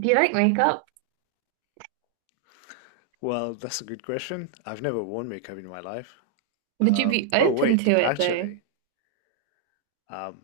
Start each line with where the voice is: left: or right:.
right: Do you like makeup?
left: Well, that's a good question. I've never worn makeup in my life.
right: Would you be
left: Oh,
right: open to
left: wait,
right: it though?
left: actually, um,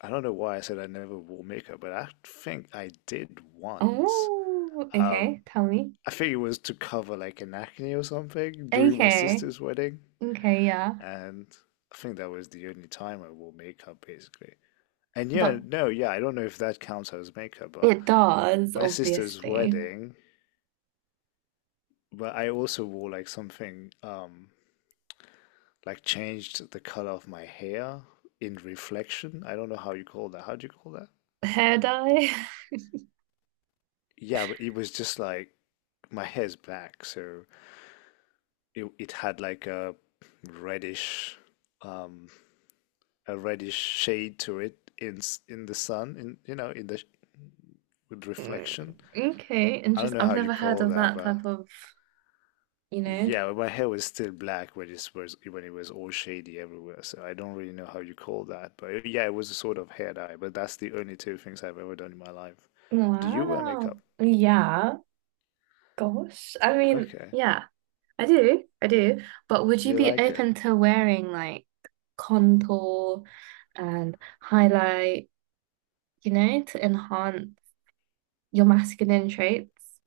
left: I don't know why I said I never wore makeup, but I think I did once.
right: Oh,
left: Um,
right: okay. Tell me.
left: I think it was to cover like an acne or something during my
right: Okay.
left: sister's wedding,
right: Okay, yeah.
left: and I think that was the only time I wore makeup basically. And yeah,
right: But
left: no, yeah, I don't know if that counts as makeup, but
right: it does,
left: my sister's
right: obviously.
left: wedding, but I also wore like something like changed the color of my hair in reflection. I don't know how you call that. How do you call that?
right: Hair dye?
left: Yeah, but it was just like my hair's black, so it had like reddish um a reddish shade to it in the sun, in you know in the with
right: Mm.
left: reflection.
right: Okay,
left: I don't
right: interesting.
left: know
right: I've
left: how you
right: never heard
left: call
right: of
left: that,
right: that
left: but,
right: type of, you know.
left: yeah, but my hair was still black when it was all shady everywhere. So I don't really know how you call that. But yeah, it was a sort of hair dye. But that's the only two things I've ever done in my life. Do you wear
right: Wow.
left: makeup?
right: Yeah. Gosh. I mean,
left: Okay.
right: yeah, I do. I do. But would
left: Do
right: you
left: you
right: be
left: like it?
right: open to wearing like contour and highlight, you know, to enhance your masculine traits?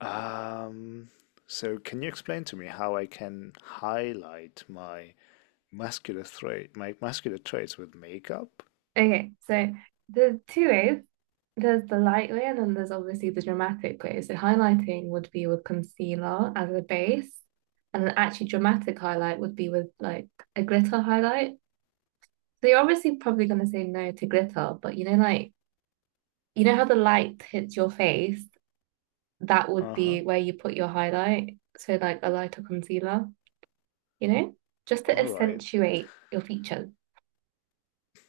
left: Um, so can you explain to me how I can highlight my my muscular traits with makeup?
right: Okay, so there's two ways. There's the light way, and then there's obviously the dramatic way. So highlighting would be with concealer as a base, and an actually dramatic highlight would be with like a glitter highlight. So you're obviously probably going to say no to glitter, but you know, like you know how the light hits your face, that would
left: Uh-huh.
right: be where you put your highlight. So like a lighter concealer, you know, just to
left: All right.
right: accentuate your features.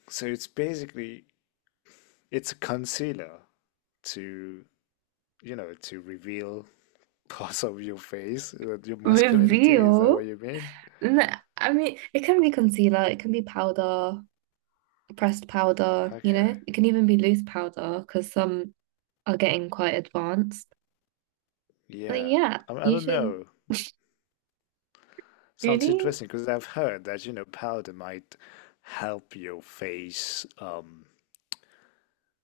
left: So it's basically it's a concealer to, to reveal parts of your face, your masculinity. Is that
right: Reveal.
left: what you mean?
right: No, I mean, it can be concealer, it can be powder, pressed powder, you
left: Okay,
right: know, it can even be loose powder because some are getting quite advanced. But
left: yeah.
right: yeah,
left: I
right: you
left: don't
right: should
left: know. Sounds
right: really.
left: interesting because I've heard that, powder might help your face,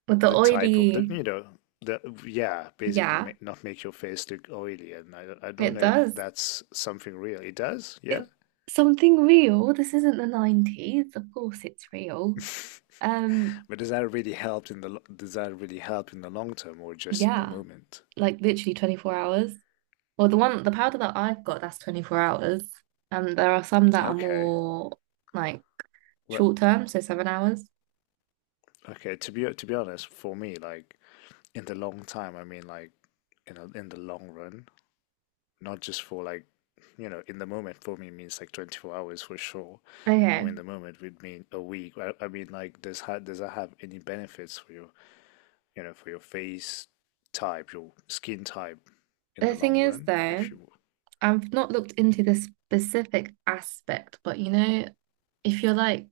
right: But the
left: the type of the,
right: oily,
left: the, yeah, basically
right: yeah,
left: make, not make your face look oily. And I don't
right: it
left: know if
right: does.
left: that's something real. It does, yeah?
right: It something real. This isn't the 90s. Of course it's real. Um,
left: But does that really help in the, lo- does that really help in the long term, or just in the
right: yeah,
left: moment?
right: like literally 24 hours. Well, the one, the powder that I've got, that's 24 hours. And there are some that are
left: Okay.
right: more like
left: Well,
right: short term, so 7 hours.
left: okay, to be honest, for me, like in the long time, I mean, like in the long run, not just for like, in the moment for me means like 24 hours for sure, or
right: Okay.
left: in the moment would mean a week. I mean, like, does that have any benefits for your, for your face type, your skin type in
right: The
left: the
right: thing
left: long
right: is,
left: run,
right: though,
left: if you.
right: I've not looked into the specific aspect, but you know, if you're like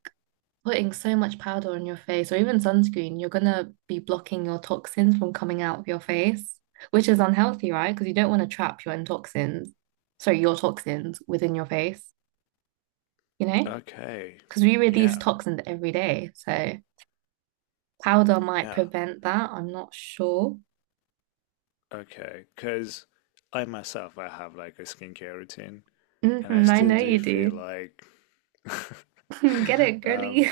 right: putting so much powder on your face or even sunscreen, you're gonna be blocking your toxins from coming out of your face, which is unhealthy, right? Because you don't want to trap your own toxins, sorry, your toxins within your face, you know?
left: Okay,
right: Because we release
left: yeah,
right: toxins every day. So powder might
left: yeah,
right: prevent that. I'm not sure.
left: okay, because I myself I have like a skincare routine, and I
right: Hmm, I
left: still
right: know
left: do
right: you
left: feel
right: do.
left: like
right: Get it, girly.
left: um,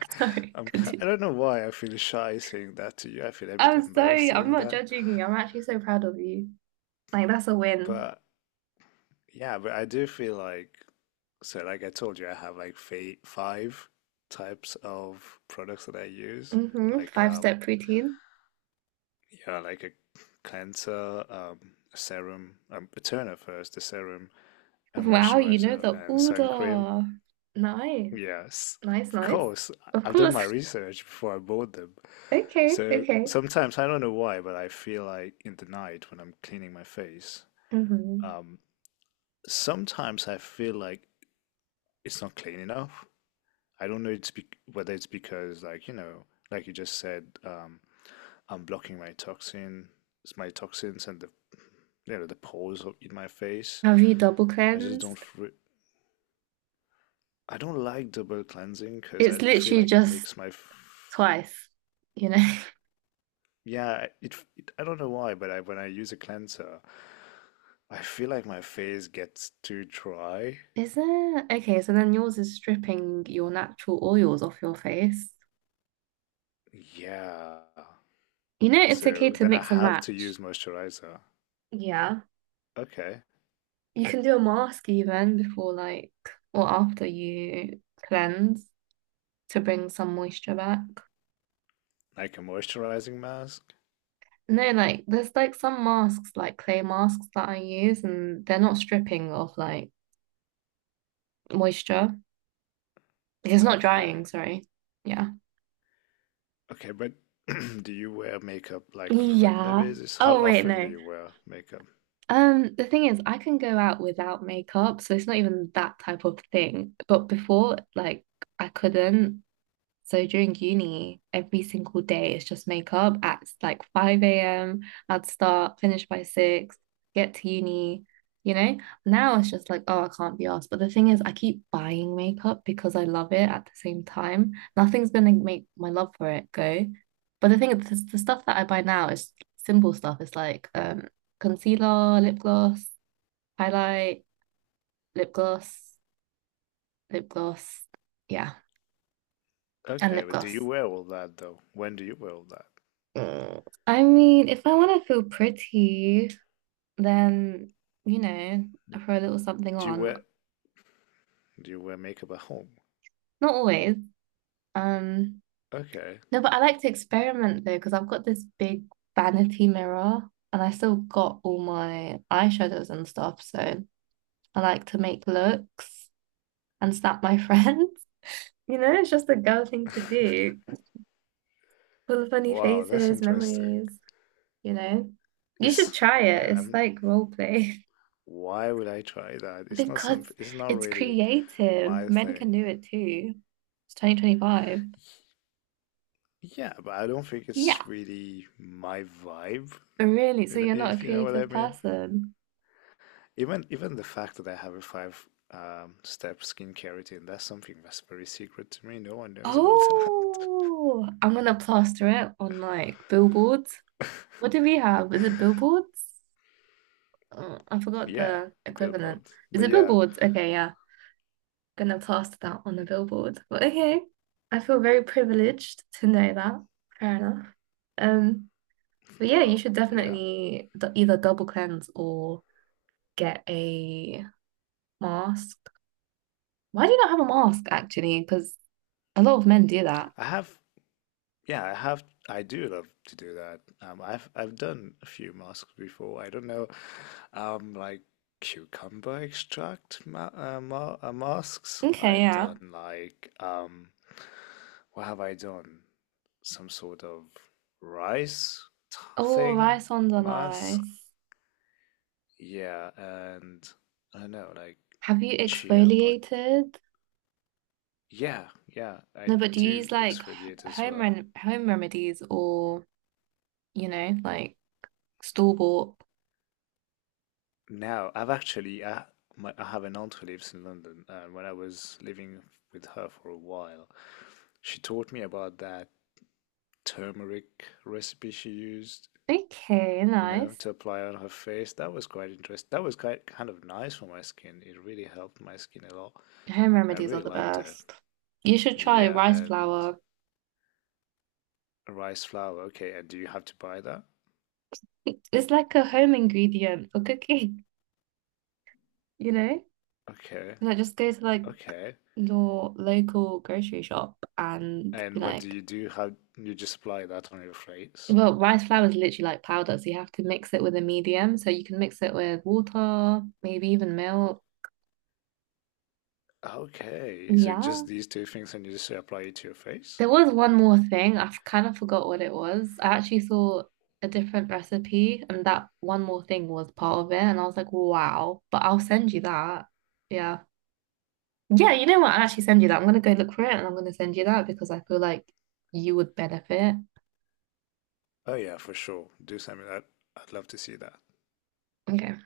right: Sorry,
left: I
right: continue.
left: don't know why I feel shy saying that to you. I feel a bit
right: I'm
left: embarrassed
right: sorry. I'm
left: saying
right: not
left: that,
right: judging you. I'm actually so proud of you. Like, that's a win.
left: but yeah, but I do feel like so. Like I told you, I have like fa five types of products that I use,
right: Hmm.
left: like,
right: Five-step routine.
left: yeah, like a cleanser, a serum, a toner first, a serum, a
right: Wow, you know
left: moisturizer,
right: the
left: and sun cream.
right: order. Nice,
left: Yes,
right: nice,
left: of
right: nice.
left: course. I
right: Of
left: have done
right: course.
left: my research before I bought them.
right: Okay,
left: So
right: okay.
left: sometimes, I don't know why, but I feel like in the night when I'm cleaning my face,
right: Hmm.
left: um, sometimes I feel like it's not clean enough. I don't know it's be whether it's because, like, like you just said, I'm blocking my toxins and the pores in my face.
right: Have you double
left: I just don't,
right: cleansed?
left: re- I don't like double cleansing because I,
right: It's
left: I feel
right: literally
left: like it
right: just
left: makes my f-.
right: twice, you know?
left: Yeah, it I don't know why, but I when I use a cleanser, I feel like my face gets too dry.
right: Is there? Okay, so then yours is stripping your natural oils off your face.
left: Yeah.
right: You know, it's okay
left: So
right: to
left: then I
right: mix and
left: have to
right: match.
left: use moisturizer.
right: Yeah.
left: Okay.
right: You can do a mask even before, like, or after you cleanse to bring some moisture back.
left: Like a moisturizing mask?
right: No, like, there's like some masks, like clay masks that I use, and they're not stripping of like moisture. It's not
left: Okay.
right: drying, sorry. Yeah.
left: Okay, but do you wear makeup like on a regular
right: Yeah.
left: basis? How
right: Oh, wait,
left: often do
right: no.
left: you wear makeup?
right: The thing is, I can go out without makeup, so it's not even that type of thing. But before, like, I couldn't. So during uni, every single day it's just makeup at like 5 a.m. I'd start, finish by 6, get to uni, you know? Now it's just like, oh, I can't be asked. But the thing is, I keep buying makeup because I love it at the same time. Nothing's gonna make my love for it go. But the thing is, the stuff that I buy now is simple stuff. It's like concealer, lip gloss, highlight, lip gloss, lip gloss, yeah, and
left: Okay,
right: lip
left: but do you
right: gloss.
left: wear all that though? When do you wear all that?
right: Mm, I mean, if I want to feel pretty, then you know, I throw a little something
left: Do you
right: on.
left: wear do you wear makeup at home?
right: Not always. Um,
left: Okay.
right: no, but I like to experiment though, because I've got this big vanity mirror and I still got all my eyeshadows and stuff. So I like to make looks and snap my friends. You know, it's just a girl thing to do. Full of funny
left: Wow, that's
right: faces,
left: interesting.
right: memories, you know. You
left: It's
right: should try it.
left: Yeah.
right: It's
left: I've
right: like role play.
left: Why would I try that? It's not
right: Because
left: something, it's not
right: it's
left: really
right: creative.
left: my
right: Men can
left: thing.
right: do it too. It's 2025.
left: Yeah, but I don't think
right: Yeah.
left: it's really my vibe,
right: Really? So you're not
left: if
right: a
left: you know what I
right: creative
left: mean.
right: person?
left: Even the fact that I have a five step skincare routine, that's something that's very secret to me. No one knows about that.
right: Oh, I'm gonna plaster it on like billboards. What do we have? Is it billboards? Oh, I forgot
left: Yeah,
right: the equivalent.
left: billboards.
right: Is
left: But
right: it
left: yeah,
right: billboards? Okay, yeah. Gonna plaster that on a billboard. But okay. I feel very privileged to know that. Fair enough. Um, but yeah, you
left: well,
right: should
left: yeah.
right: definitely either double cleanse or get a mask. Why do you not have a mask actually? Because a lot of men do that.
left: I have Yeah, I have. I do love to do that. I've done a few masks before. I don't know, like cucumber extract ma ma masks.
right: Okay,
left: I've
right: yeah.
left: done like what have I done? Some sort of rice t-
right: Oh,
left: thing
right: rice ones are
left: mask.
right: nice.
left: Yeah, and I don't know, like
right: Have you
left: chia. But
right: exfoliated?
left: yeah, yeah, I
right: No, but do you
left: do
right: use like
left: exfoliate as well.
right: home remedies or, you know, like store bought?
left: Now, I've actually I, my, I have an aunt who lives in London, and when I was living with her for a while, she taught me about that turmeric recipe she used,
right: Okay,
left: you know,
right: nice.
left: to apply on her face. That was quite interesting. That was quite kind of nice for my skin. It really helped my skin a lot,
right: Home
left: and I
right: remedies are
left: really
right: the
left: liked it.
right: best. You should try
left: Yeah,
right: rice
left: and
right: flour.
left: rice flour. Okay, and do you have to buy that?
right: It's like a home ingredient for cooking, you know?
left: Okay,
right: Like just go to like
left: okay.
right: your local grocery shop and be
left: And what do
right: like,
left: you do? How you just apply that on your face?
right: well, rice flour is literally like powder, so you have to mix it with a medium. So you can mix it with water, maybe even milk.
left: Okay, so
right: Yeah.
left: just these two things and you just apply it to your face?
right: There was one more thing. I've kind of forgot what it was. I actually saw a different recipe, and that one more thing was part of it. And I was like, wow, but I'll send you that. Yeah. Yeah, you know what? I'll actually send you that. I'm gonna go look for it and I'm gonna send you that because I feel like you would benefit.
left: Oh yeah, for sure. Do something that I'd love to see that.
right: Okay.